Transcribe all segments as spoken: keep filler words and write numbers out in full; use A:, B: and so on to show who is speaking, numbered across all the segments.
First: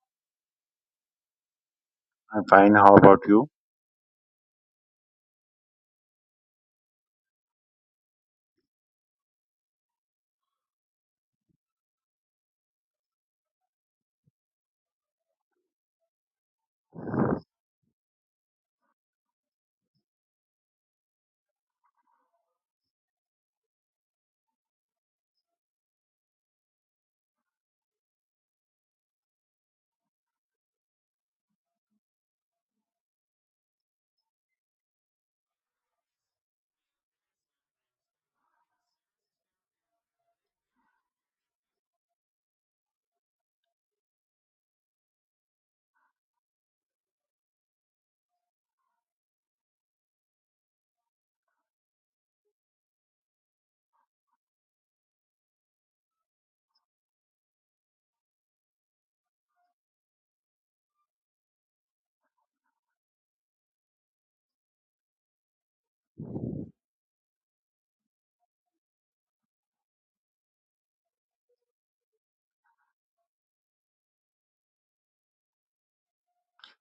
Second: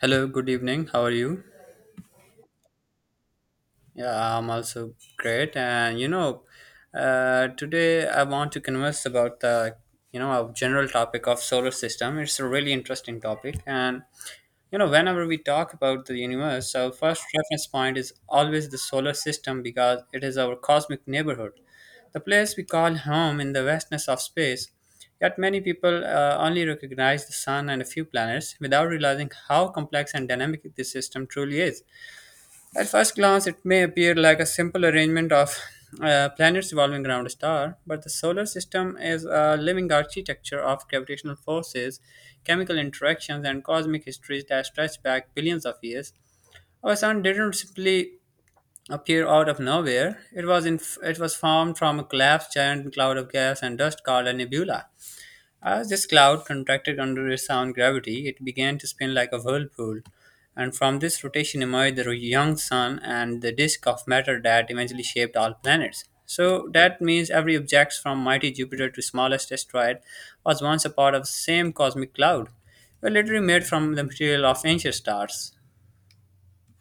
A: Hello, good evening. How are you?
B: I'm fine. How about you?
A: Yeah, I'm also great. And you know, uh, today I want to converse about the you know our general topic of solar system. It's a really interesting topic, and you know, whenever we talk about the universe, our first reference point is always the solar system because it is our cosmic neighborhood, the place we call home in the vastness of space. Yet many people uh, only recognize the sun and a few planets without realizing how complex and dynamic this system truly is. At first glance, it may appear like a simple arrangement of uh, planets revolving around a star, but the solar system is a living architecture of gravitational forces, chemical interactions, and cosmic histories that stretch back billions of years. Our sun didn't simply appear out of nowhere. It was in, it was formed from a collapsed giant cloud of gas and dust called a nebula. As this cloud contracted under its own gravity, it began to spin like a whirlpool, and from this rotation emerged the young sun and the disk of matter that eventually shaped all planets. So that means every object from mighty Jupiter to smallest asteroid was once a part of the same cosmic cloud, were literally made from the material of ancient stars.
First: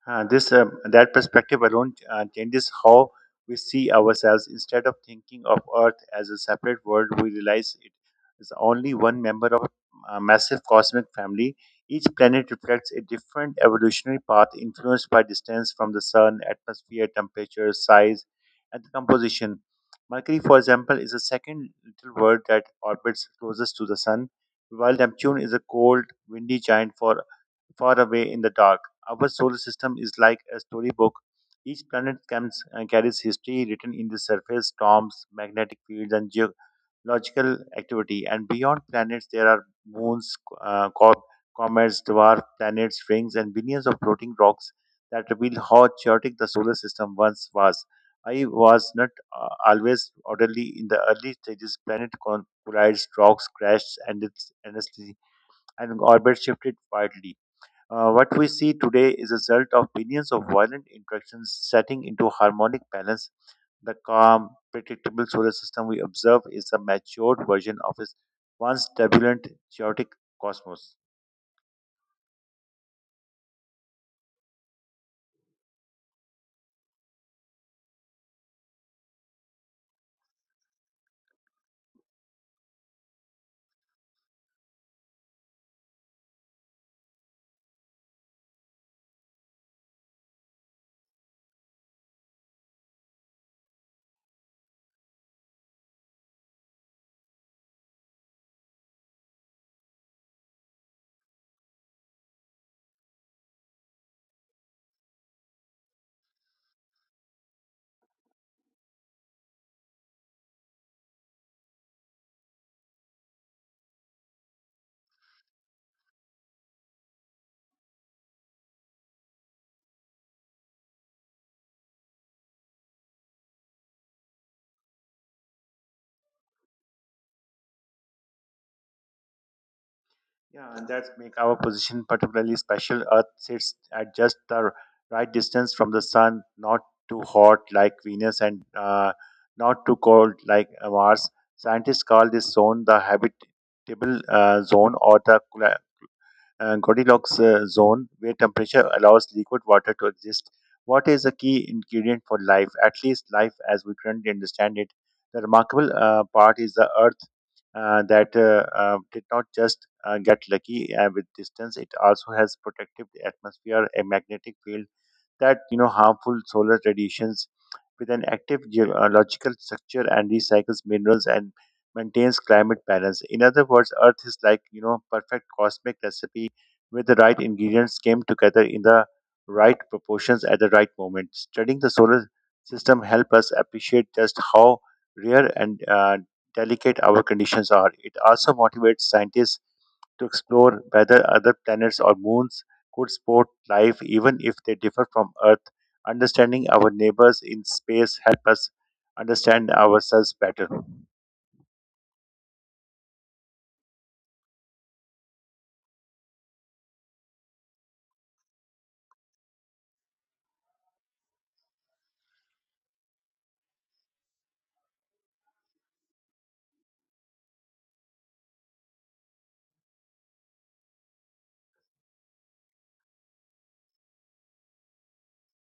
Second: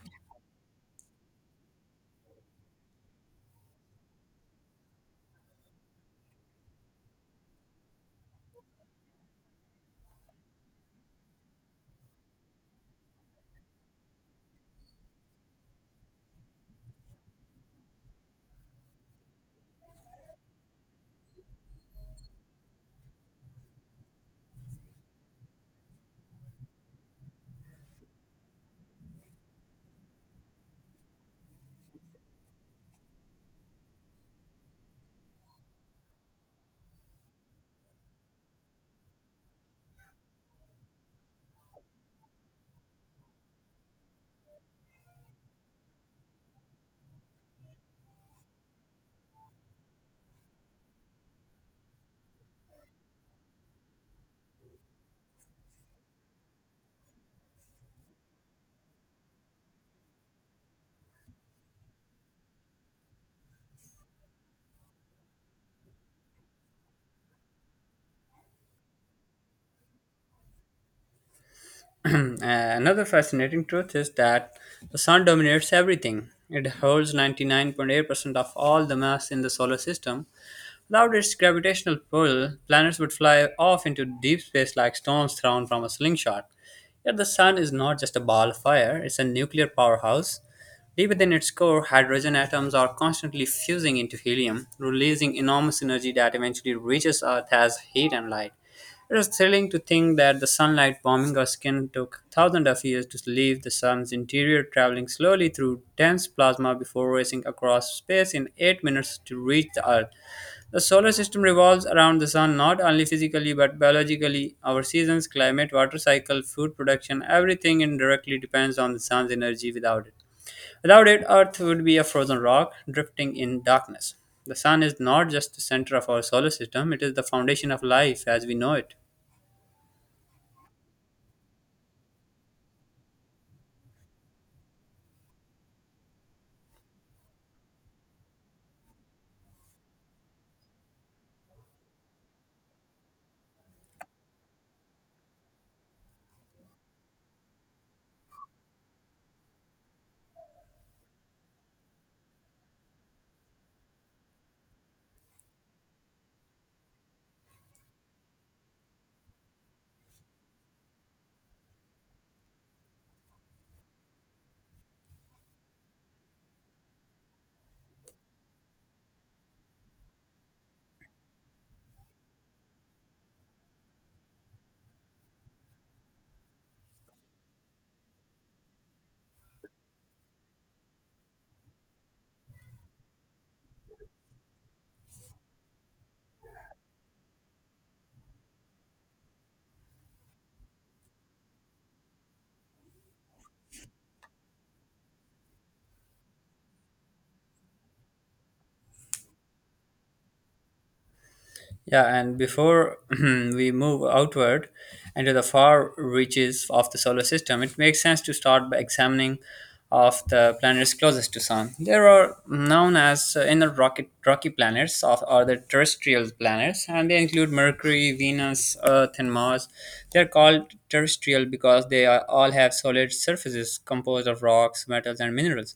B: Uh, this uh, that perspective alone uh, changes how we see ourselves. Instead of thinking of Earth as a separate world, we realize it is only one member of a massive cosmic family. Each planet reflects a different evolutionary path influenced by distance from the sun, atmosphere, temperature, size, and composition. Mercury, for example, is the second little world that orbits closest to the sun, while Neptune is a cold, windy giant for far away in the dark. Our solar system is like a storybook. Each planet comes, uh, carries history written in the surface, storms, magnetic fields, and geological activity. And beyond planets, there are moons, uh, co- comets, dwarf planets, rings, and billions of floating rocks that reveal how chaotic the solar system once was. I was not uh, always orderly in the early stages. Planet con- collides, rocks crashed, and its endlessly, and orbit shifted wildly. Uh, what we see today is a result of billions of violent interactions setting into harmonic balance. The calm, predictable solar system we observe is a matured version of its once turbulent, chaotic cosmos.
A: Another fascinating truth is that the sun dominates everything. It holds ninety-nine point eight percent of all the mass in the solar system. Without its gravitational pull, planets would fly off into deep space like stones thrown from a slingshot. Yet the sun is not just a ball of fire, it's a nuclear powerhouse. Deep within its core, hydrogen atoms are constantly fusing into helium, releasing enormous energy that eventually reaches Earth as heat and light. It is thrilling to think that the sunlight warming our skin took thousands of years to leave the sun's interior, traveling slowly through dense plasma before racing across space in eight minutes to reach the Earth. The solar system revolves around the sun not only physically but biologically. Our seasons, climate, water cycle, food production, everything indirectly depends on the sun's energy without it. Without it, Earth would be a frozen rock drifting in darkness. The sun is not just the center of our solar system, it is the foundation of life as we know it.
B: Yeah, and that's make our position particularly special. Earth sits at just the right distance from the sun, not too hot like Venus and uh, not too cold like uh, Mars. Scientists call this zone the habitable uh, zone or the uh, Goldilocks uh, zone where temperature allows liquid water to exist. Water is a key ingredient for life, at least life as we currently understand it. The remarkable uh, part is the Earth uh, that uh, uh, did not just uh, get lucky uh, with distance; it also has protected the atmosphere, a magnetic field that you know harmful solar radiations with an active geological structure and recycles minerals and maintains climate balance. In other words, Earth is like, you know, perfect cosmic recipe where the right ingredients came together in the right proportions at the right moment. Studying the solar system help us appreciate just how rare and uh, delicate our conditions are. It also motivates scientists to explore whether other planets or moons could support life even if they differ from Earth. Understanding our neighbors in space help us understand ourselves better.
A: Yeah, and before we move outward into the far reaches of the solar system, it makes sense to start by examining of the planets closest to Sun. There are known as uh, inner rocket, rocky planets of, or the terrestrial planets, and they include Mercury, Venus, Earth, and Mars. They are called terrestrial because they are, all have solid surfaces composed of rocks, metals, and minerals,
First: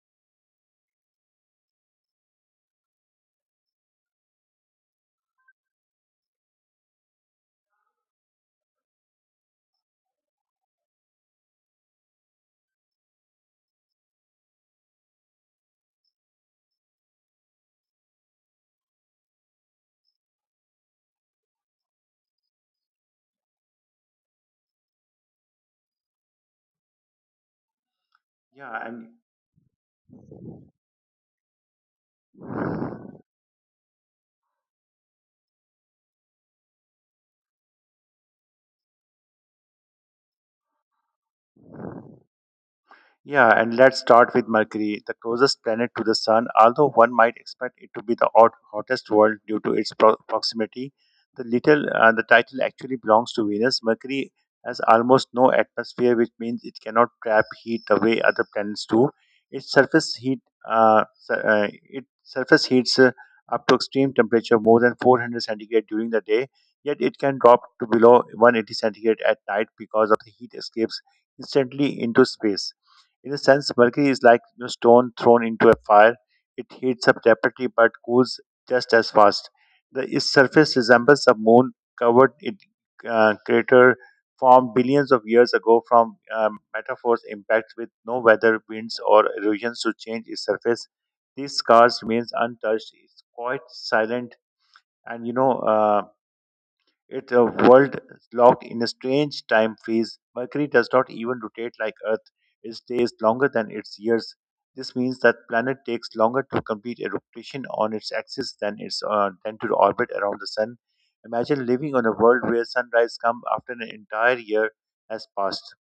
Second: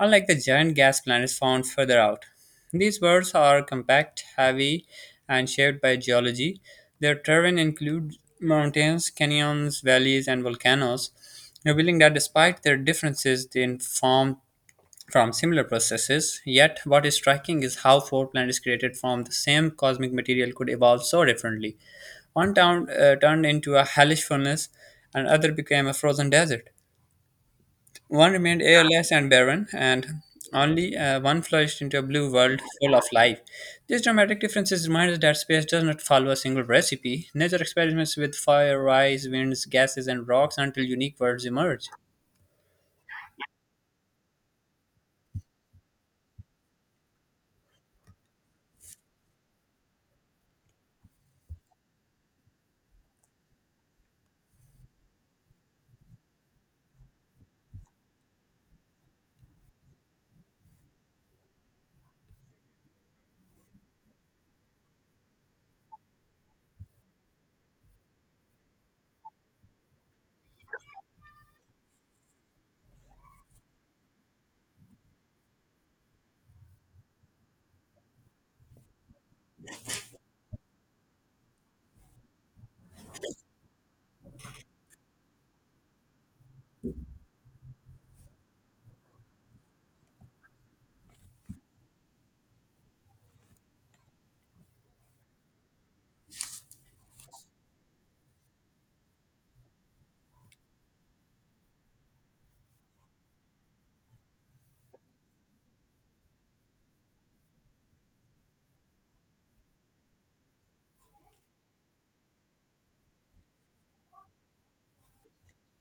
A: unlike the giant gas planets found further out. These birds are compact, heavy, and shaped by geology. Their terrain includes mountains, canyons, valleys, and volcanoes, revealing that despite their differences, they inform from similar processes. Yet, what is striking is how four planets created from the same cosmic material could evolve so differently. One town, uh, turned into a hellish furnace, and other became a frozen desert. One remained
B: Yeah, and
A: airless and barren, and only uh, one flourished into a blue world full of life. These dramatic differences remind us that space does not follow a single recipe. Nature experiments with fire, ice, winds, gases, and rocks until unique worlds emerge.
B: Yeah, and let's start with Mercury, the closest planet to the Sun. Although one might expect it to be the hot, hottest world due to its pro- proximity, the little uh, the title actually belongs to Venus. Mercury has almost no atmosphere, which means it cannot trap heat the way other planets do. Its surface heat uh, su- uh, it surface heats uh, up to extreme temperature more than four hundred centigrade during the day. Yet it can drop to below one hundred eighty centigrade at night because of the heat escapes instantly into space. In a sense, mercury is like you know, stone thrown into a fire. It heats up rapidly but cools just as fast. The its surface resembles a moon covered it, uh, crater formed billions of years ago from um, metaphors impacts with no weather, winds, or erosions to change its surface. These scars remains untouched. It's quite silent and you know uh, it's a world locked in a strange time freeze. Mercury does not even rotate like Earth. It stays longer than its years. This means that planet takes longer to complete a rotation on its axis than its uh, than to orbit around the sun. Imagine living on a world where sunrise comes after an entire year has passed.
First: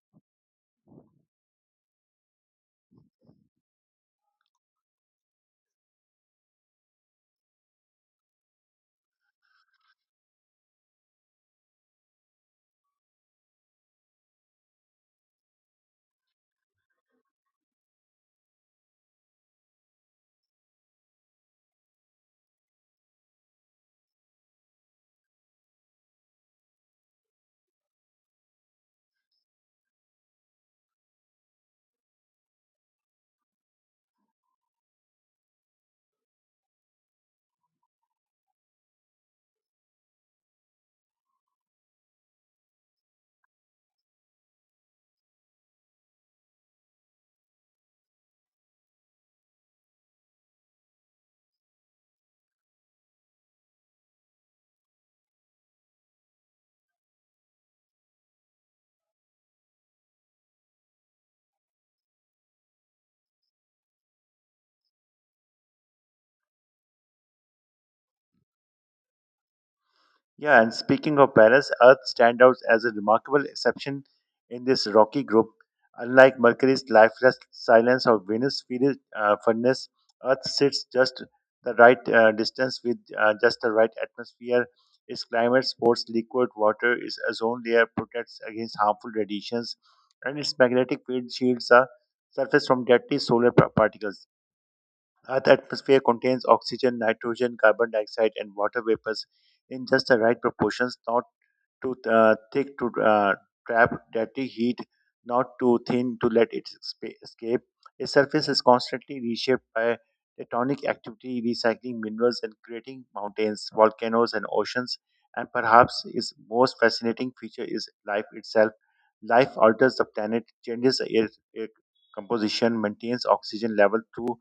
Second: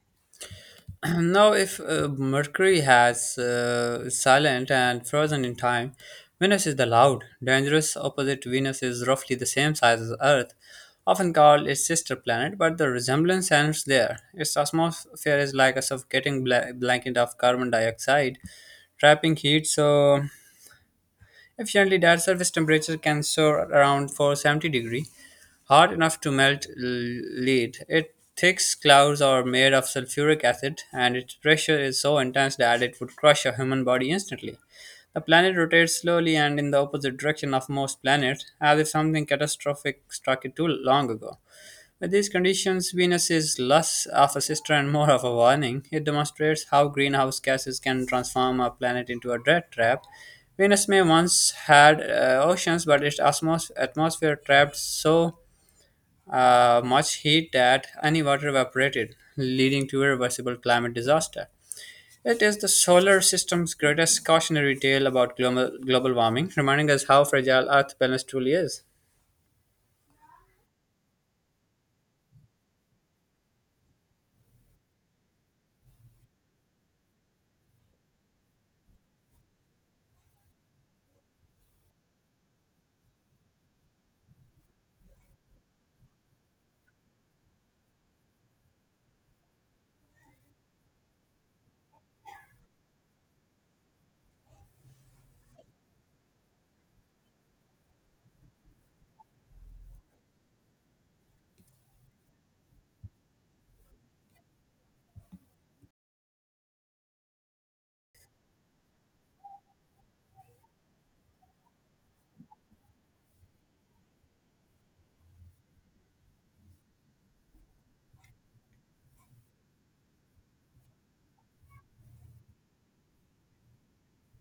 A: Now, if uh, Mercury has uh, silent and frozen in time, Venus is the loud, dangerous opposite. Venus is roughly the same size as Earth, often called its sister planet, but the resemblance ends there. Its atmosphere is like a suffocating bla- blanket of carbon dioxide, trapping heat so efficiently that surface temperature can soar around 470 degree, hot enough to melt l- lead. It thick clouds are made of sulfuric acid, and its pressure is so intense that it would crush a human body instantly. The planet rotates slowly and in the opposite direction of most planets, as if something catastrophic struck it too long ago. With these conditions, Venus is less of a sister and more of a warning. It demonstrates how greenhouse gases can transform a planet into a death trap. Venus may once had uh, oceans, but its atmos- atmosphere trapped so uh, much heat that any water evaporated, leading to irreversible climate disaster. It is the solar system's greatest cautionary tale about global, global warming, reminding us how fragile Earth balance truly is.
B: Yeah, and speaking of Paris, Earth stands out as a remarkable exception in this rocky group. Unlike Mercury's lifeless silence or Venus' fiery uh, furnace, Earth sits just the right uh, distance with uh, just the right atmosphere. Its climate supports liquid water, its ozone layer protects against harmful radiations, and its magnetic field shields the surface from deadly solar pa- particles. Uh, the atmosphere contains oxygen, nitrogen, carbon dioxide, and water vapors in just the right proportions, not too uh, thick to uh, trap dirty heat, not too thin to let it spa- escape. A surface is constantly reshaped by tectonic activity, recycling minerals and creating mountains, volcanoes, and oceans. And perhaps its most fascinating feature is life itself. Life alters the planet, changes the air, air composition, maintains oxygen level through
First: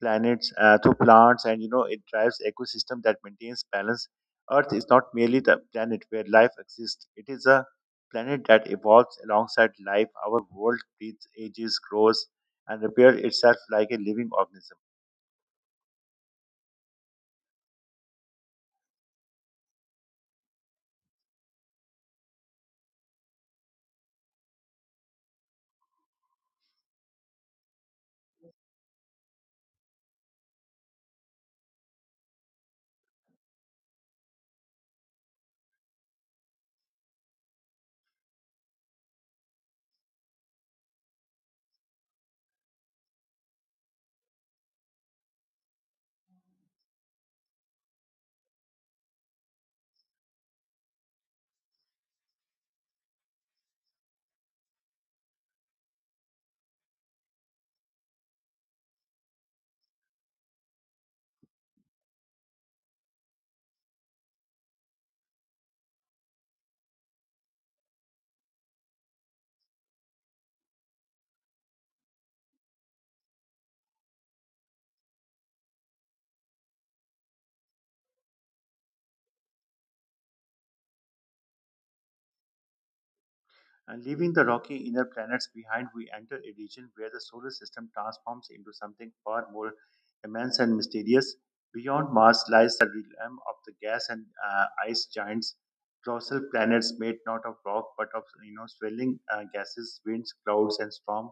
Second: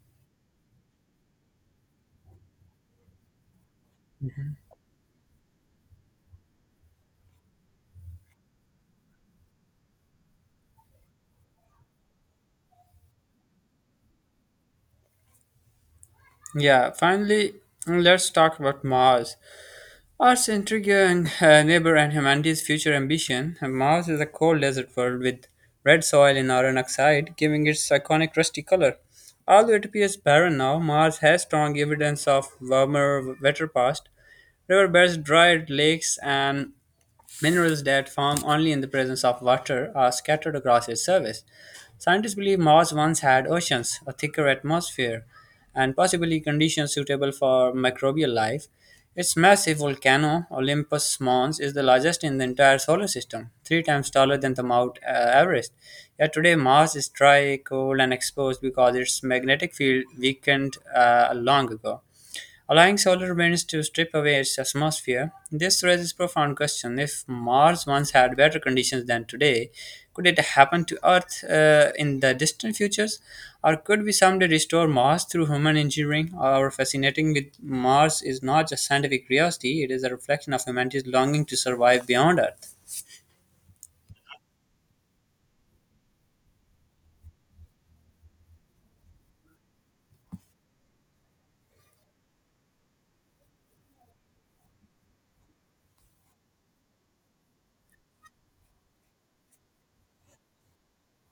B: planets, uh, through plants, and you know it drives ecosystem that maintains balance. Earth is not merely the planet where life exists, it is a planet that evolves alongside life. Our world breathes, ages, grows, and repairs itself like a living organism.
A: Yeah, finally, let's talk about Mars. Art's intriguing uh, neighbor and humanity's future ambition, Mars is a cold desert world with red soil and iron oxide, giving its iconic rusty color. Although it appears barren now, Mars has strong evidence of warmer, wetter past. Riverbeds, dried lakes, and minerals that form only in the presence of water are scattered across its surface. Scientists believe Mars once had oceans, a thicker atmosphere, and possibly conditions suitable for microbial life. Its massive volcano, Olympus Mons, is the largest in the entire solar system, three times taller than the Mount uh, Everest. Yet today, Mars is dry, cold, and exposed because its magnetic field weakened uh, long ago allowing solar winds to strip away its atmosphere. This raises profound question. If Mars once had better conditions than today, could it happen to Earth uh, in the distant futures? Or could we someday restore Mars through human engineering? Our fascinating with Mars is not just scientific curiosity, it is a reflection of humanity's longing to survive beyond Earth.
B: And leaving the rocky inner planets behind, we enter a region where the solar system transforms into something far more immense and mysterious. Beyond Mars lies the realm of the gas and uh, ice giants, colossal planets made not of rock but of you know swirling uh, gases, winds, clouds, and storm,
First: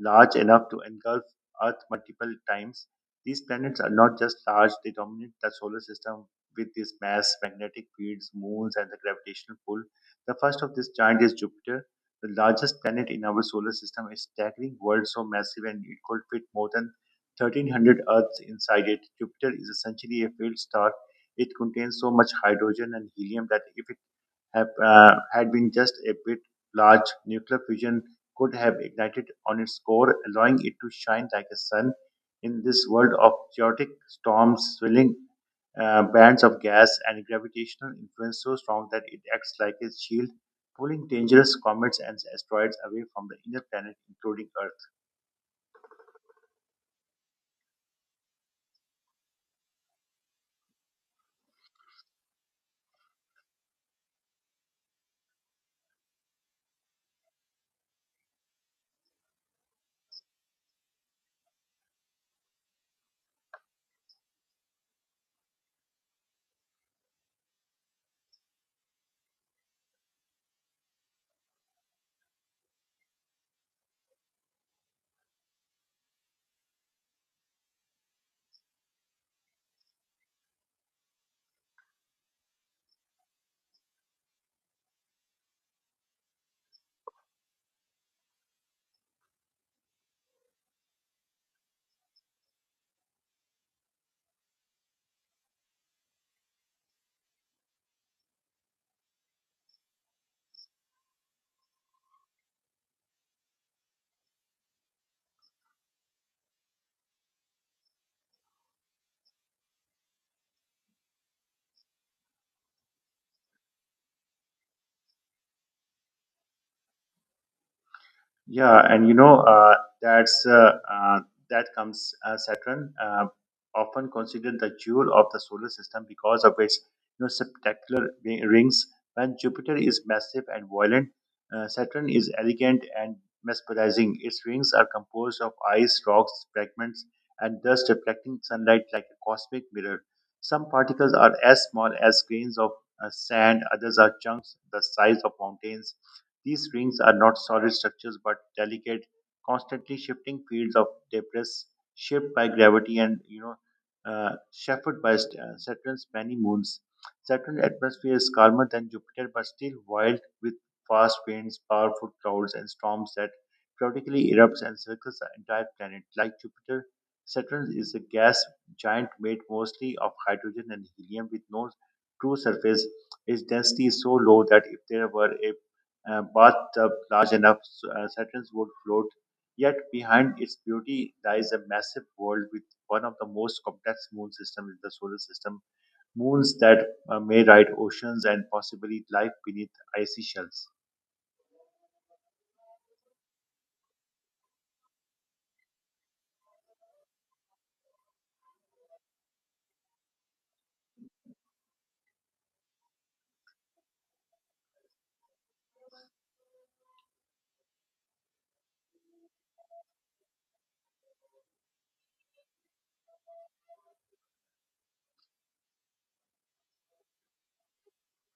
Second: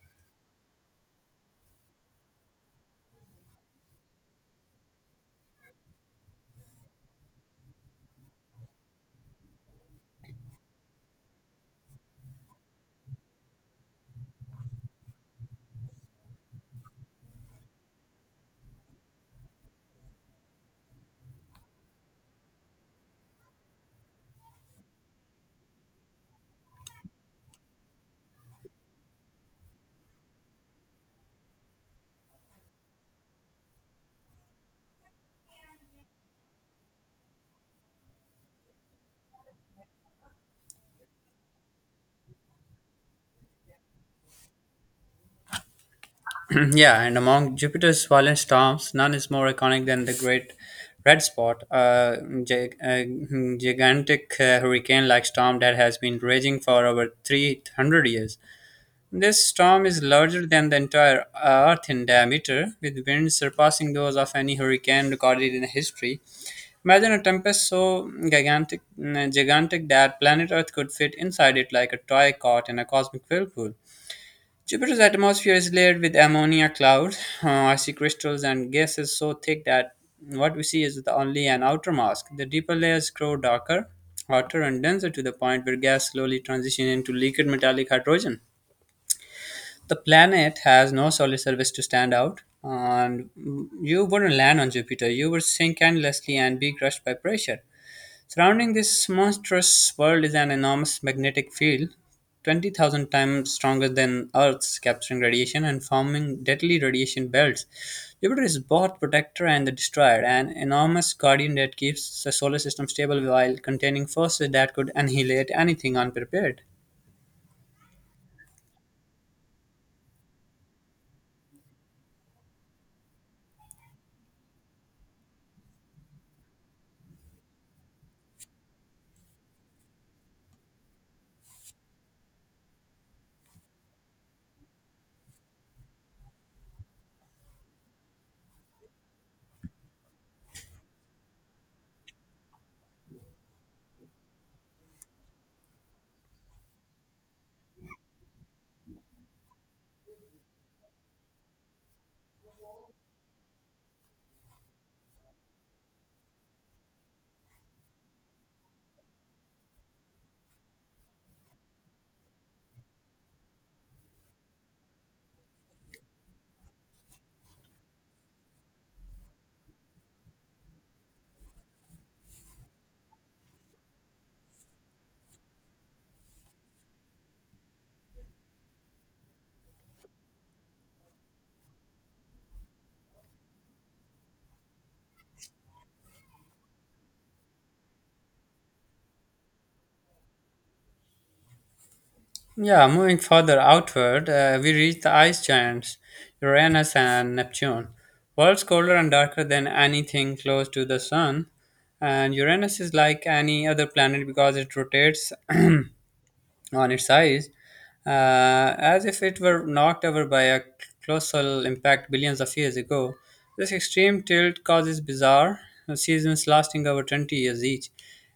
B: large enough to engulf Earth multiple times. These planets are not just large; they dominate the solar system with its mass, magnetic fields, moons, and the gravitational pull. The first of this giant is Jupiter, the largest planet in our solar system is staggering world so massive and it could fit more than thirteen hundred Earths inside it. Jupiter is essentially a failed star. It contains so much hydrogen and helium that if it have, uh, had been just a bit large, nuclear fusion could have ignited on its core, allowing it to shine like a sun in this world of chaotic storms, swirling uh, bands of gas, and gravitational influence so strong that it acts like a shield, pulling dangerous comets and asteroids away from the inner planet, including Earth.
A: Yeah, and among Jupiter's violent storms, none is more iconic than the Great Red Spot, a gi- a hmm, gigantic uh, hurricane like storm that has been raging for over three hundred years. This storm is larger than the entire Earth in diameter, with winds surpassing those of any hurricane recorded in history. Imagine a tempest so gigantic, mm, gigantic that planet Earth could fit inside it like a toy caught in a cosmic whirlpool. Jupiter's atmosphere is layered with ammonia clouds, uh, icy crystals, and gases so thick that what we see is the only an outer mask. The deeper layers grow darker, hotter, and denser to the point where gas slowly transitions into liquid metallic hydrogen. The planet has no solid surface to stand out, and you wouldn't land on Jupiter. You would sink endlessly and be crushed by pressure. Surrounding this monstrous world is an enormous magnetic field, twenty thousand times stronger than Earth's, capturing radiation and forming deadly radiation belts. Jupiter is both protector and the destroyer, an enormous guardian that keeps the solar system stable while containing forces that could annihilate anything unprepared.
B: Yeah, and you know uh, that's uh, uh, That comes uh, Saturn, uh, often considered the jewel of the solar system because of its you know spectacular ri- rings. When Jupiter is massive and violent, uh, Saturn is elegant and mesmerizing. Its rings are composed of ice, rocks, fragments, and dust reflecting sunlight like a cosmic mirror. Some particles are as small as grains of uh, sand; others are chunks the size of mountains. These rings are not solid structures but delicate, constantly shifting fields of debris shaped by gravity and you know uh, chauffeured by st- uh, Saturn's many moons. Saturn's atmosphere is calmer than Jupiter but still wild with fast winds, powerful clouds, and storms that periodically erupts and circles the entire planet. Like Jupiter, Saturn is a gas giant made mostly of hydrogen and helium with no true surface. Its density is so low that if there were a uh, bathtub large enough so, uh, Saturn's would float. Yet behind its beauty lies a massive world with one of the most complex moon systems in the solar system, moons that uh, may ride oceans and possibly life beneath icy shells.
A: Yeah, moving further outward, uh, we reach the ice giants, Uranus and Neptune. Worlds colder and darker than anything close to the sun. And Uranus is like any other planet because it rotates on its eyes, uh, as if it were knocked over by a colossal impact billions of years ago. This extreme tilt causes bizarre seasons lasting over 20 years each.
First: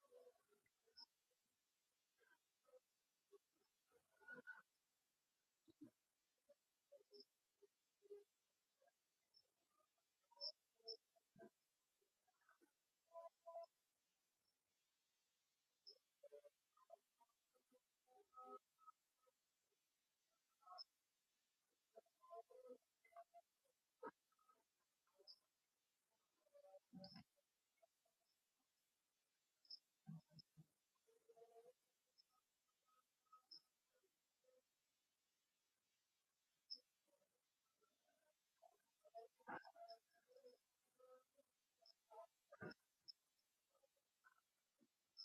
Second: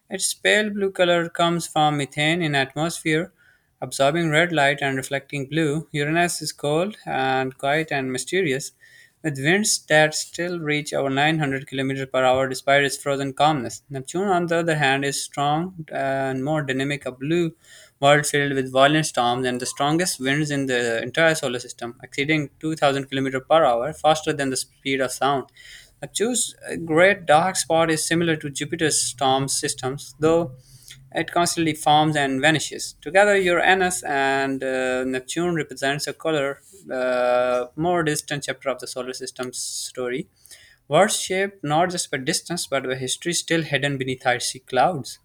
A: Its pale blue color comes from methane in atmosphere, absorbing red light and reflecting blue. Uranus is cold and quiet and mysterious with winds that still reach over 900 kilometers per hour despite its frozen calmness. Neptune, on the other hand, is strong uh, and more dynamic, a blue world filled with violent storms and the strongest winds in the entire solar system, exceeding 2000 kilometers per hour, faster than the speed of sound. Neptune's uh, great dark spot is similar to Jupiter's storm systems, though it constantly forms and vanishes. Together, Uranus and uh, Neptune represents a color, uh, more distant chapter of the solar system's story. Words shaped not just by distance but by history still hidden beneath icy clouds.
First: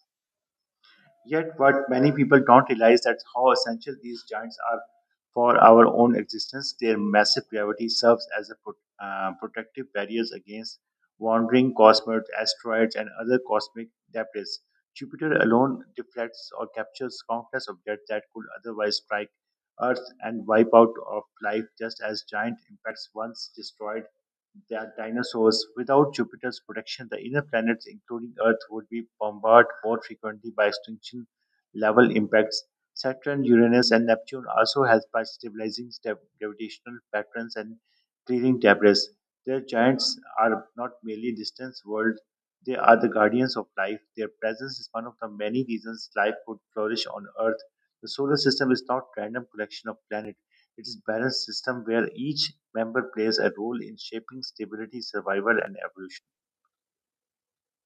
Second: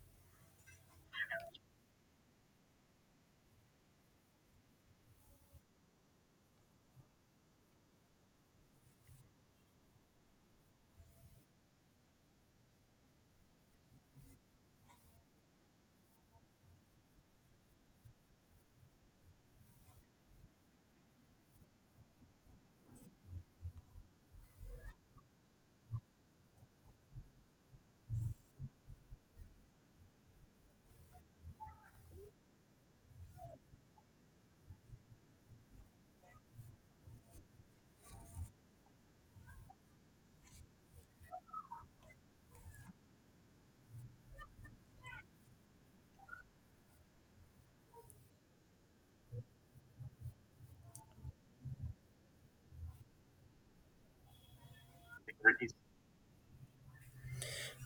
B: Yet what many people don't realize that how essential these giants are for our own existence, their massive gravity serves as a pro- uh, protective barrier against wandering cosmic asteroids and other cosmic debris. Jupiter alone deflects or captures countless objects that could otherwise strike Earth and wipe out of life, just as giant impacts once destroyed the dinosaurs. Without Jupiter's protection, the inner planets, including Earth, would be bombarded more frequently by extinction level impacts. Saturn, Uranus, and Neptune also help by stabilizing sta- gravitational patterns and clearing debris. Their giants are not merely distant worlds, they are the guardians of life. Their presence is one of the many reasons life could flourish on Earth. The solar system is not random collection of planets. It is balanced system where each member plays a role in shaping stability, survival, and evolution.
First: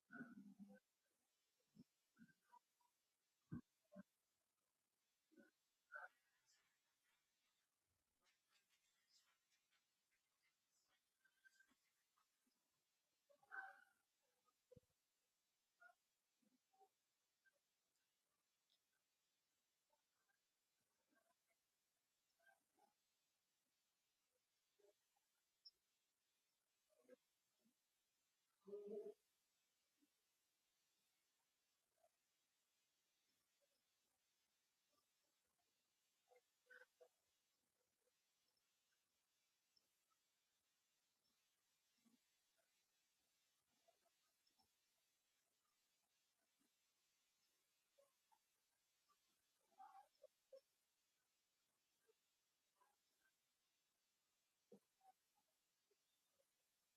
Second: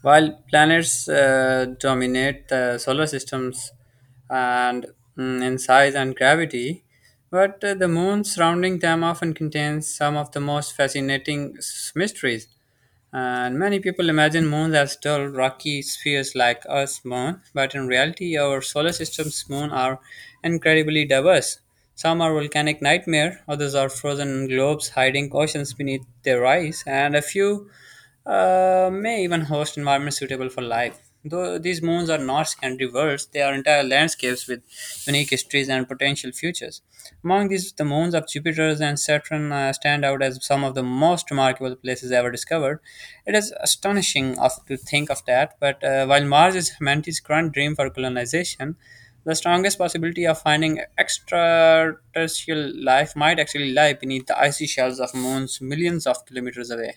A: While planets uh, dominate the solar systems and mm, in size and gravity, but uh, the moon surrounding them often contains some of the most fascinating s- mysteries. And many people imagine moons as dull, rocky spheres like Earth's moon, but in reality, our solar system's moons are incredibly diverse. Some are volcanic nightmare, others are frozen globes hiding oceans beneath their ice, and a few uh, may even host environments suitable for life. Though these moons are not secondary worlds, they are entire landscapes with unique histories and potential futures. Among these, the moons of Jupiter and Saturn uh, stand out as some of the most remarkable places ever discovered. It is astonishing of, to think of that, but uh, while Mars is humanity's current dream for colonization, the strongest possibility of finding extraterrestrial life might actually lie beneath the icy shells of moons millions of kilometers away.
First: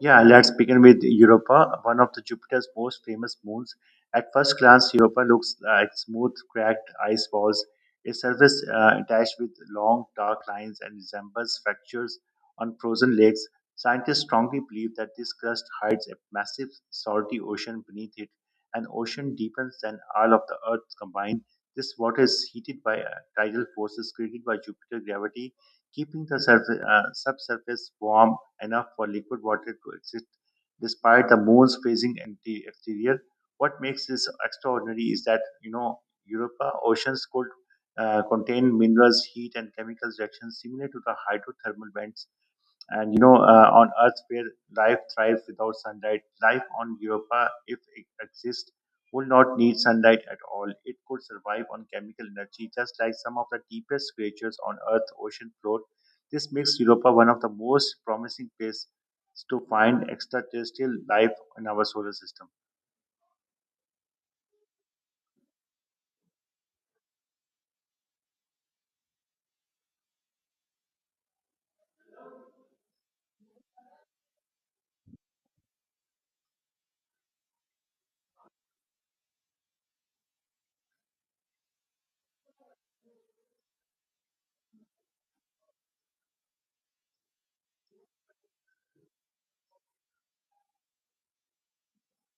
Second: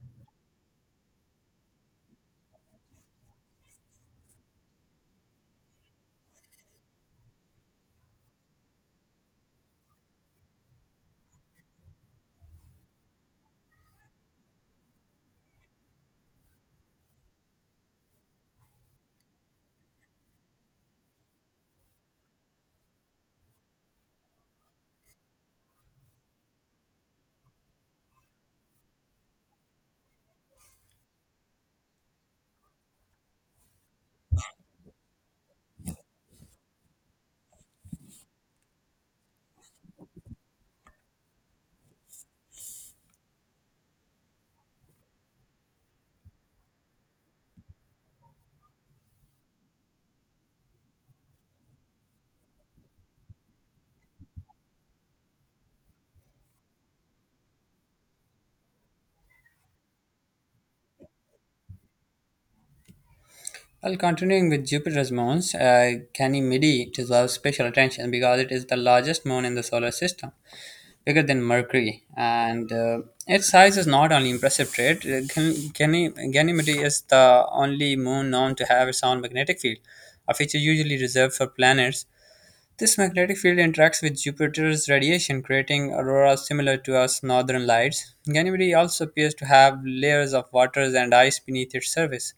B: Yeah, let's begin with Europa, one of the Jupiter's most famous moons. At first glance, Europa looks like smooth, cracked ice walls, a surface uh, dashed with long, dark lines and resembles fractures on frozen lakes. Scientists strongly believe that this crust hides a massive salty ocean beneath it, an ocean deeper than all of the Earth combined. This water is heated by uh, tidal forces created by Jupiter gravity, keeping the surface, uh, subsurface warm enough for liquid water to exist despite the moon's freezing empty exterior. What makes this extraordinary is that you know Europa oceans could uh, contain minerals, heat, and chemical reactions similar to the hydrothermal vents and you know, uh, on Earth where life thrives without sunlight. Life on Europa, if it exists, would not need sunlight at all. It could survive on chemical energy, just like some of the deepest creatures on Earth ocean float. This makes Europa one of the most promising places to find extraterrestrial life in our solar system.
A: Well, continuing with Jupiter's moons, uh, Ganymede deserves special attention because it is the largest moon in the solar system, bigger than Mercury, and uh, its size is not only impressive trait. uh, Gan- Gany- Ganymede is the only moon known to have its own magnetic field, a feature usually reserved for planets. This magnetic field interacts with Jupiter's radiation, creating auroras similar to us northern lights. Ganymede also appears to have layers of waters and ice beneath its surface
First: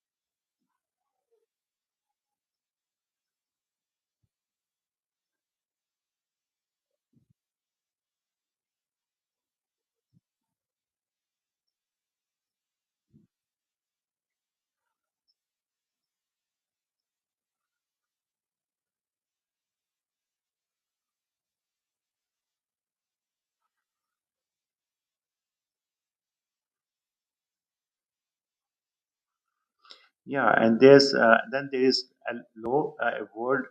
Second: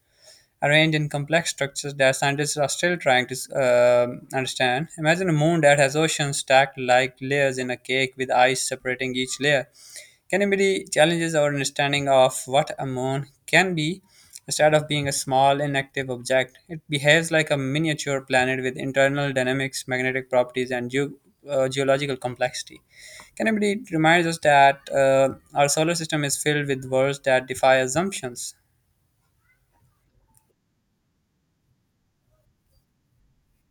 A: arranged in complex structures that scientists are still trying to um understand. Imagine a moon that has oceans stacked like layers in a cake with ice separating each layer. Canopy challenges our understanding of what a moon can be. Instead of being a small, inactive object, it behaves like a miniature planet with internal dynamics, magnetic properties, and geo uh, geological complexity. Canopy reminds us that uh, our solar system is filled with worlds that defy assumptions.
B: Yeah, and there's uh, Then there is a low uh, world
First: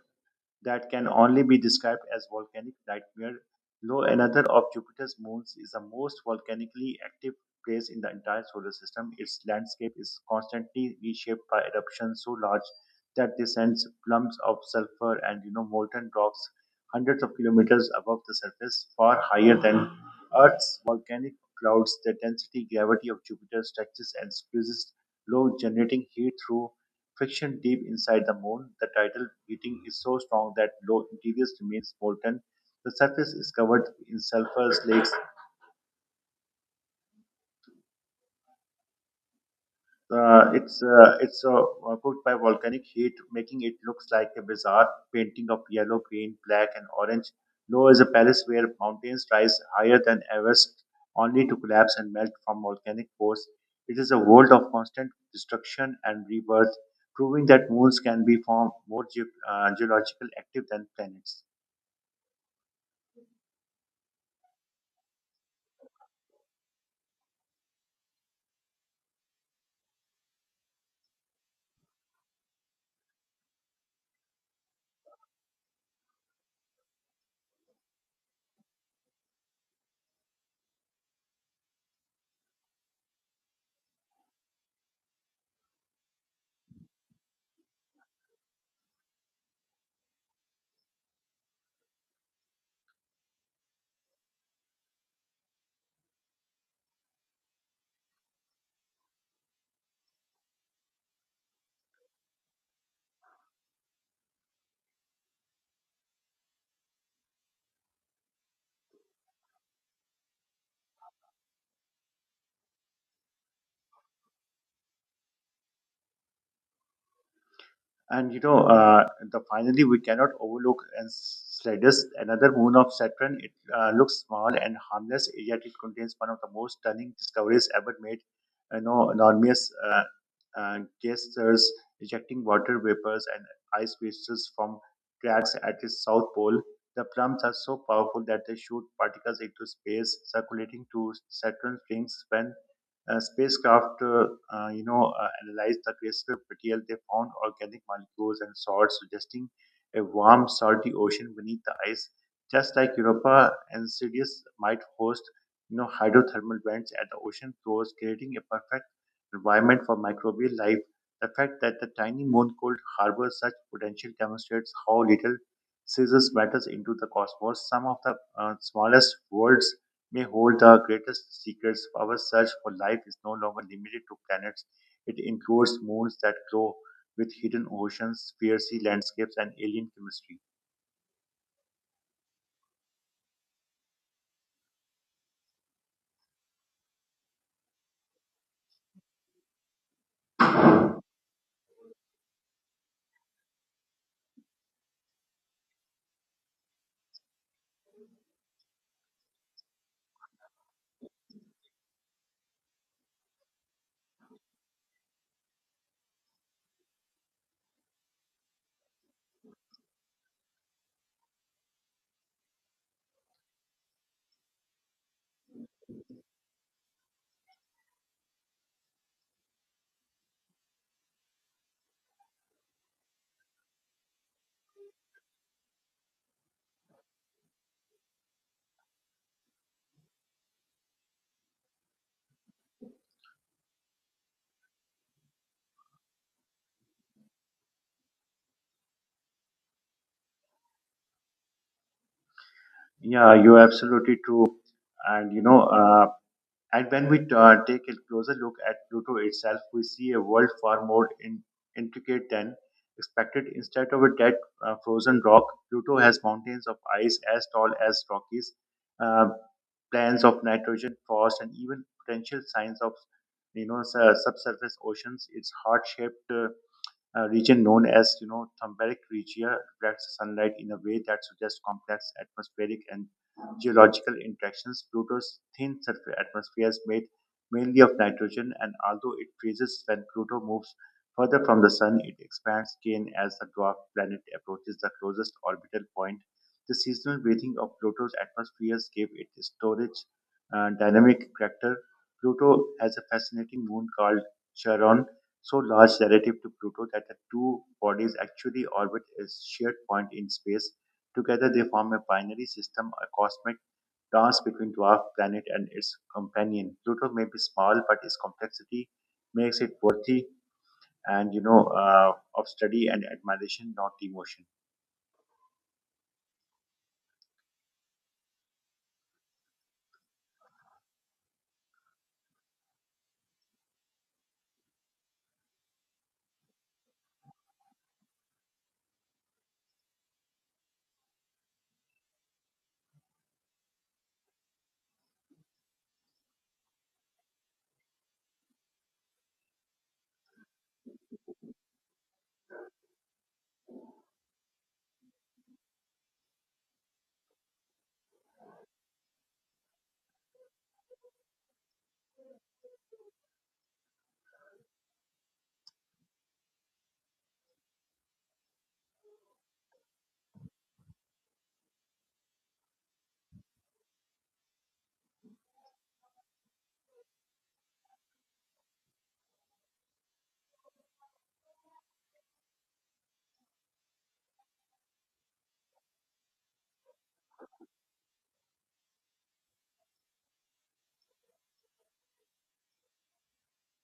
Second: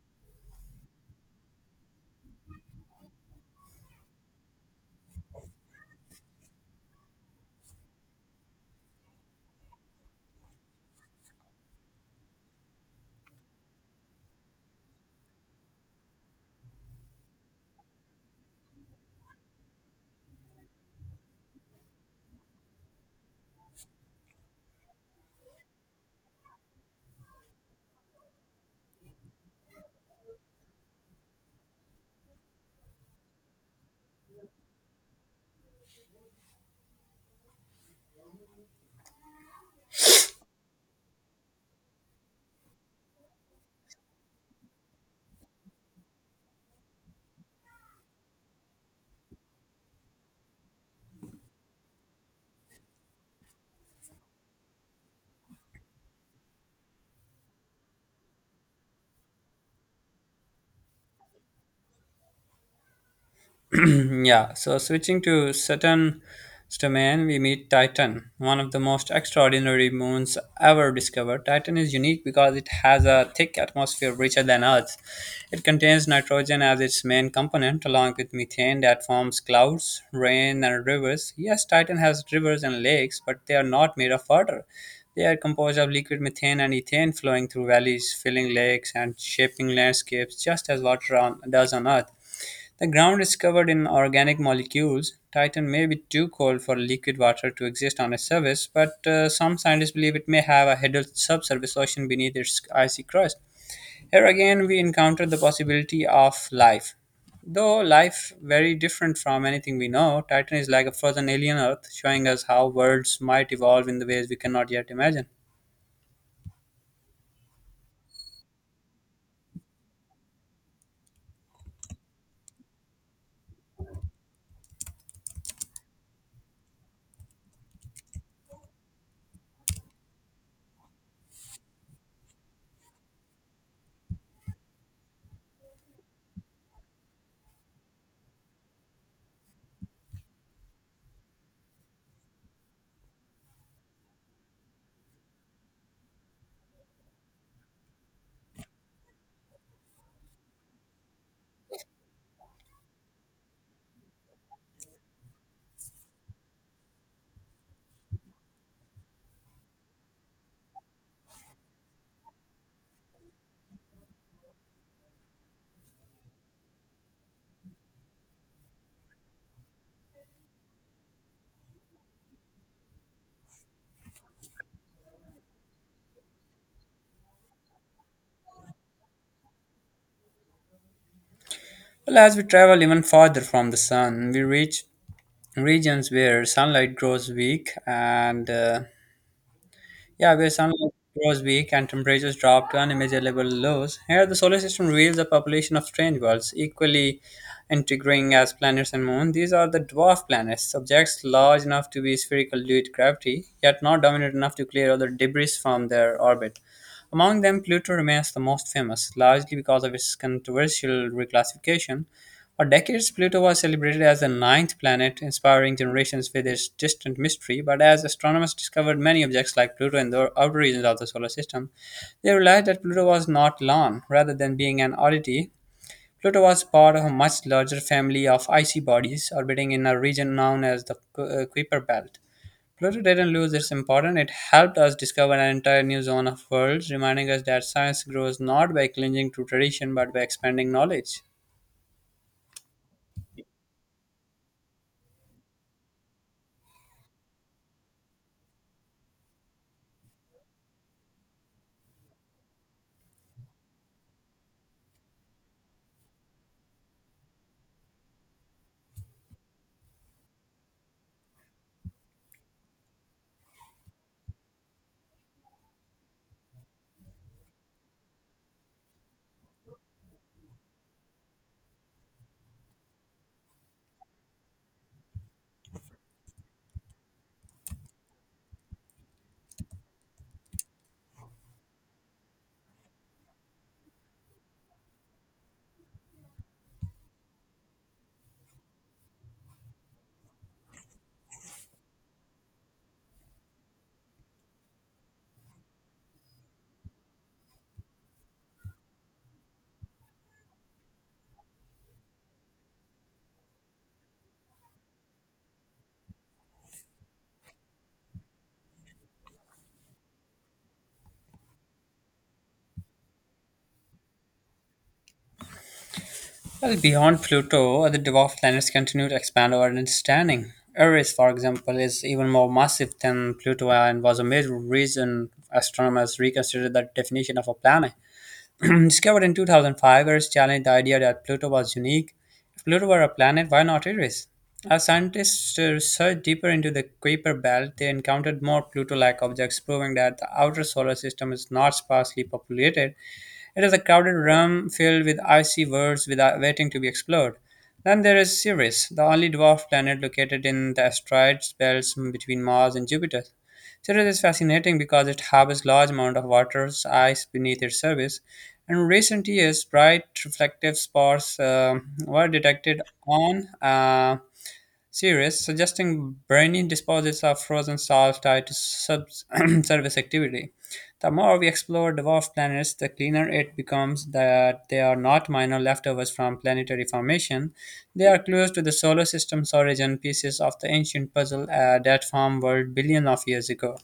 B: that can only be described as volcanic nightmare, though another of Jupiter's moons is the most volcanically active place in the entire solar system. Its landscape is constantly reshaped by eruptions so large that they send plumes of sulfur and you know molten rocks hundreds of kilometers above the surface, far higher than Earth's volcanic clouds. The density gravity of Jupiter stretches and squeezes low, generating heat through friction deep inside the moon. The tidal heating is so strong that low interior remains molten. The surface is covered in sulfur lakes. Uh, it's uh, it's uh, cooked by volcanic heat, making it looks like a bizarre painting of yellow, green, black, and orange. Low is a palace where mountains rise higher than Everest, only to collapse and melt from volcanic force. It is a world of constant destruction and rebirth, proving that moons can be formed more ge- uh, geological active than planets.
A: Yeah, so switching to Saturn's domain, we meet Titan, one of the most extraordinary moons ever discovered. Titan is unique because it has a thick atmosphere richer than Earth's. It contains nitrogen as its main component, along with methane that forms clouds, rain, and rivers. Yes, Titan has rivers and lakes, but they are not made of water. They are composed of liquid methane and ethane flowing through valleys, filling lakes, and shaping landscapes just as water on, does on Earth. The ground is covered in organic molecules. Titan may be too cold for liquid water to exist on its surface, but uh, some scientists believe it may have a hidden subsurface ocean beneath its icy crust. Here again, we encounter the possibility of life. Though life very different from anything we know, Titan is like a frozen alien Earth, showing us how worlds might evolve in the ways we cannot yet imagine.
B: And you know, uh, the Finally, we cannot overlook Enceladus, another moon of Saturn. It uh, looks small and harmless, yet it contains one of the most stunning discoveries ever made. You know, enormous uh, uh, geysers ejecting water vapors and ice pieces from cracks at its south pole. The plumes are so powerful that they shoot particles into space, circulating to Saturn's rings. When uh, spacecraft uh, uh, you know, uh, analyzed the crystal material, they found organic molecules and salts suggesting a warm, salty ocean beneath the ice. Just like Europa, Enceladus might host, you know, hydrothermal vents at the ocean floors, creating a perfect environment for microbial life. The fact that the tiny moon could harbor such potential demonstrates how little scissors matters into the cosmos. Some of the uh, smallest worlds may hold the greatest secrets. Our search for life is no longer limited to planets. It includes moons that glow with hidden oceans, fiery landscapes, and alien chemistry.
A: Well, as we travel even farther from the sun, we reach regions where sunlight grows weak and uh, Yeah, where sunlight grows weak and temperatures drop to unimaginable lows. Here the solar system reveals a population of strange worlds, equally intriguing as planets and moon. These are the dwarf planets, subjects large enough to be spherical due to gravity, yet not dominant enough to clear other debris from their orbit. Among them, Pluto remains the most famous, largely because of its controversial reclassification. For decades, Pluto was celebrated as the ninth planet, inspiring generations with its distant mystery. But as astronomers discovered many objects like Pluto in the outer regions of the solar system, they realized that Pluto was not lone. Rather than being an oddity, Pluto was part of a much larger family of icy bodies orbiting in a region known as the Ku- uh, Kuiper Belt. Pluto didn't lose its importance, it helped us discover an entire new zone of worlds, reminding us that science grows not by clinging to tradition but by expanding knowledge.
B: Yeah, you're absolutely true. And you know, uh, And when we uh, take a closer look at Pluto itself, we see a world far more in, intricate than expected. Instead of a dead uh, frozen rock, Pluto has mountains of ice as tall as Rockies, uh, plans of nitrogen, frost, and even potential signs of you know su- subsurface oceans. Its heart-shaped uh, a region known as you know thermalic region reflects sunlight in a way that suggests complex atmospheric and geological interactions. Pluto's thin surface atmosphere is made mainly of nitrogen, and although it freezes when Pluto moves further from the Sun, it expands again as the dwarf planet approaches the closest orbital point. The seasonal breathing of Pluto's atmospheres gave it a storage uh, dynamic character. Pluto has a fascinating moon called Charon, so large relative to Pluto that the two bodies actually orbit a shared point in space. Together, they form a binary system, a cosmic dance between dwarf planet and its companion. Pluto may be small, but its complexity makes it worthy and you know uh, of study and admiration, not demotion.
A: Well, beyond Pluto, other dwarf planets continue to expand our understanding. Eris, for example, is even more massive than Pluto and was a major reason astronomers reconsidered the definition of a planet. Discovered in two thousand five, Eris challenged the idea that Pluto was unique. If Pluto were a planet, why not Eris? As scientists uh, searched deeper into the Kuiper Belt, they encountered more Pluto like objects, proving that the outer solar system is not sparsely populated, it is a crowded room filled with icy worlds without waiting to be explored. Then there is Ceres, the only dwarf planet located in the asteroid belt between Mars and Jupiter. Ceres is fascinating because it harbors large amount of water, ice beneath its surface. In recent years, bright reflective spots um were detected on uh, series, suggesting briny deposits of frozen salt tied to subsurface activity. The more we explore dwarf planets, the cleaner it becomes that they are not minor leftovers from planetary formation. They are clues to the solar system's origin, pieces of the ancient puzzle uh, that formed world billions of years ago.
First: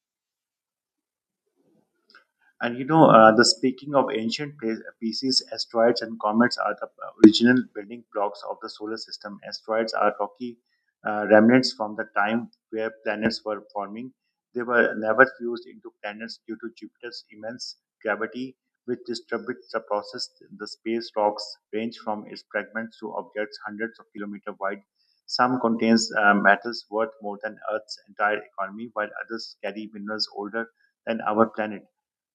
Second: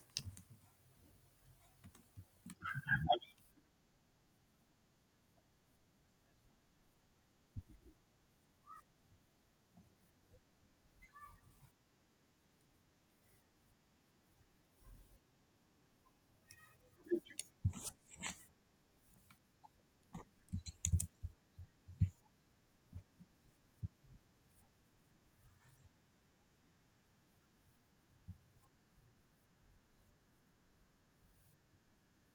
B: And you know, uh, the Speaking of ancient pla- pieces, asteroids and comets are the uh, original building blocks of the solar system. Asteroids are rocky uh, remnants from the time where planets were forming. They were never fused into planets due to Jupiter's immense gravity, which distributes the process. The space rocks range from its fragments to objects hundreds of kilometers wide. Some contains uh, metals worth more than Earth's entire economy, while others carry minerals older than our planet.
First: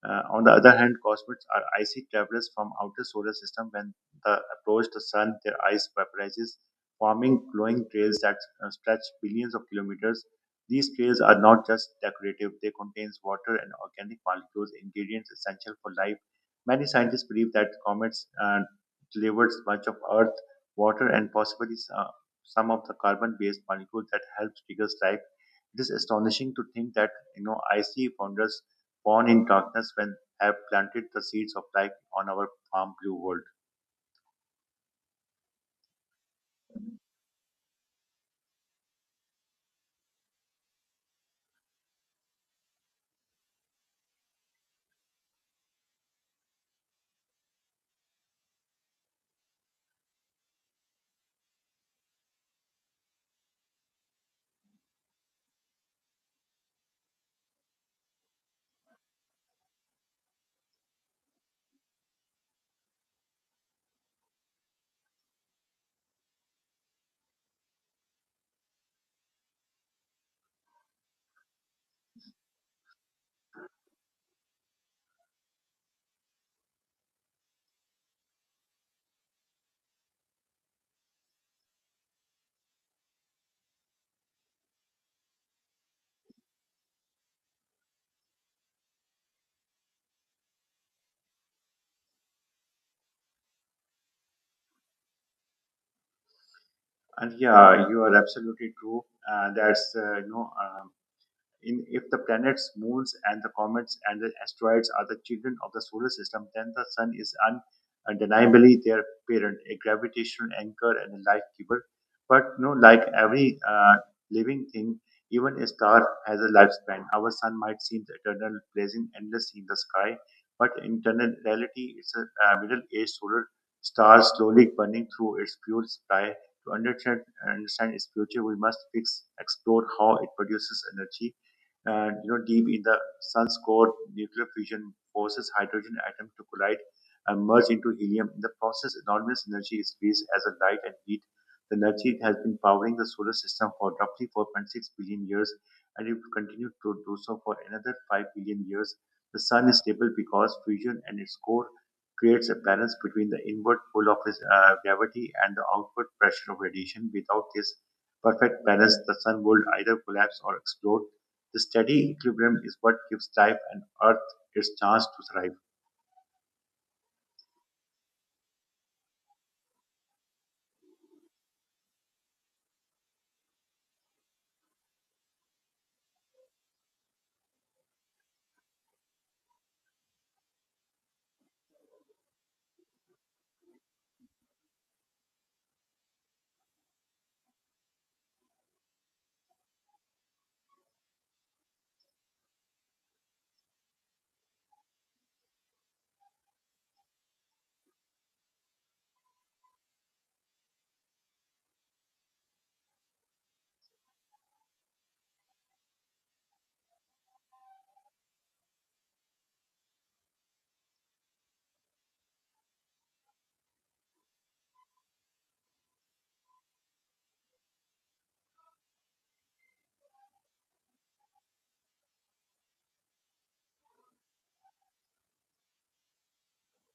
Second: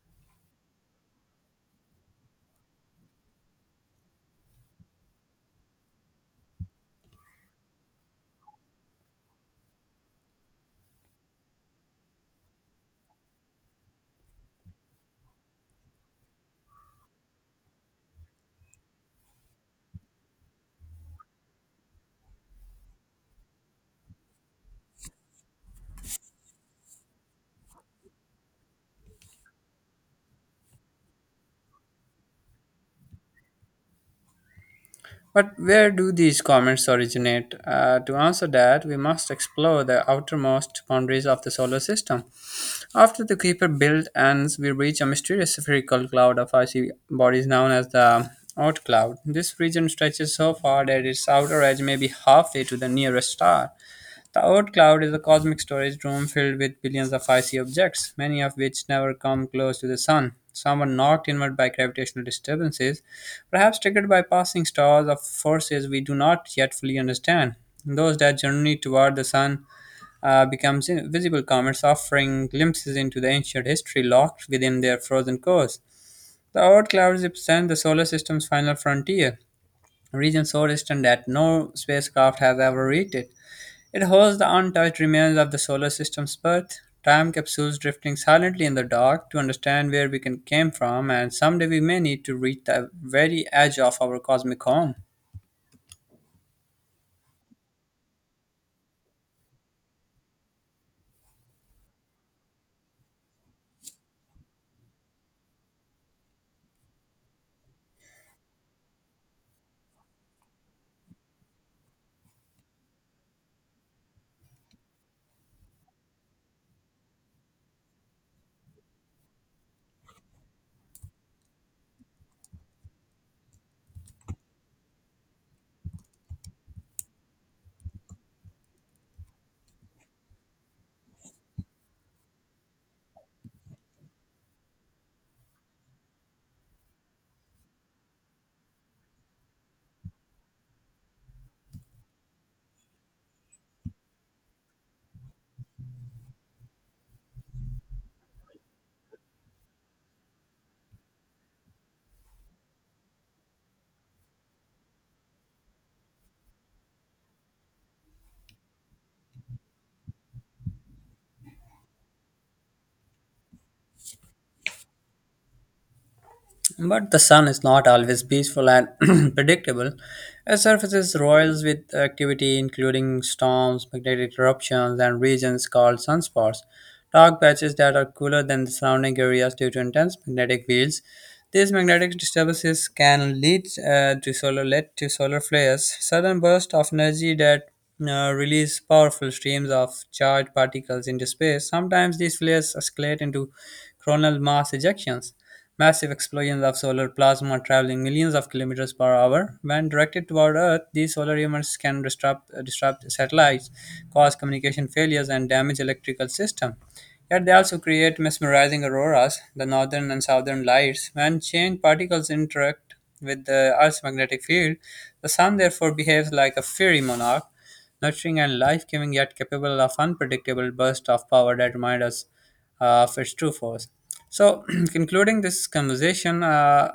B: Uh, on the other hand, cosmids are icy travelers from outer solar system. When they approach the sun, their ice vaporizes, forming glowing trails that uh, stretch billions of kilometers. These trails are not just decorative; they contain water and organic molecules, ingredients essential for life. Many scientists believe that comets uh, delivered much of Earth water and possibly s- uh, some of the carbon-based molecules that helps triggers life. It is astonishing to think that you know icy wonders born in darkness when have planted the seeds of life on our farm blue world.
A: But where do these comments originate? Uh, to answer that, we must explore the outermost boundaries of the solar system. After the Kuiper belt ends, we reach a mysterious spherical cloud of icy bodies known as the Oort cloud. This region stretches so far that its outer edge may be halfway to the nearest star. The Oort cloud is a cosmic storage room filled with billions of icy objects, many of which never come close to the sun. Some were knocked inward by gravitational disturbances, perhaps triggered by passing stars of forces we do not yet fully understand. Those that journey toward the sun uh, become visible comets, offering glimpses into the ancient history locked within their frozen cores. The Oort clouds represent the solar system's final frontier, a region so distant that no spacecraft has ever reached it. It holds the untouched remains of the solar system's birth, time capsules drifting silently in the dark to understand where we can- came from, and someday we may need to reach the very edge of our cosmic home.
B: And yeah, you are absolutely true. Uh, that's uh, you know. Um, In, if the planets, moons, and the comets and the asteroids are the children of the solar system, then the sun is undeniably their parent, a gravitational anchor and a life giver. But no, like every uh, living thing, even a star has a lifespan. Our sun might seem eternal, blazing endless in the sky, but in internal reality, it's a uh, middle-aged solar star slowly burning through its fuel supply to understand, understand its future. We must fix, explore how it produces energy. Uh, you know, deep in the sun's core, nuclear fusion forces hydrogen atoms to collide and merge into helium. In the process, enormous energy is released as a light and heat. The energy has been powering the solar system for roughly 4.6 billion years, and it will continue to do so for another 5 billion years. The sun is stable because fusion and its core creates a balance between the inward pull of its, uh, gravity and the outward pressure of radiation. Without this perfect balance, the sun would either collapse or explode. The steady equilibrium is what gives life and Earth its chance to thrive.
A: But the sun is not always peaceful and predictable. It surfaces roils with activity, including storms, magnetic eruptions, and regions called sunspots, dark patches that are cooler than the surrounding areas due to intense magnetic fields. These magnetic disturbances can lead uh, to solar lead to solar flares, sudden bursts of energy that uh, release powerful streams of charged particles into space. Sometimes these flares escalate into coronal mass ejections, massive explosions of solar plasma traveling millions of kilometers per hour. When directed toward Earth, these solar emits can disrupt, uh, disrupt satellites, cause communication failures, and damage electrical system. Yet they also create mesmerizing auroras, the northern and southern lights. When chain particles interact with the Earth's magnetic field, the sun therefore behaves like a fiery monarch nurturing and life giving, yet capable of unpredictable bursts of power that remind us uh, of its true force. So, concluding this conversation, uh,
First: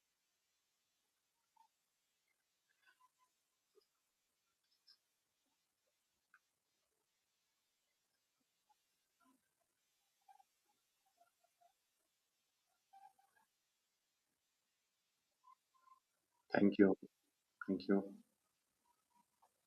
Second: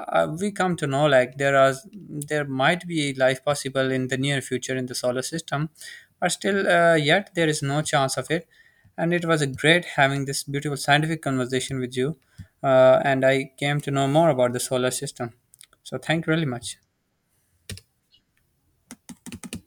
A: uh, we come to know like there are there might be life possible in the near future in the solar system, but still, uh, yet there is no chance of it. And it was a great having this beautiful scientific conversation with you, uh, and I came to know more about the solar system. So, thank you really much.
B: Thank you. Thank you.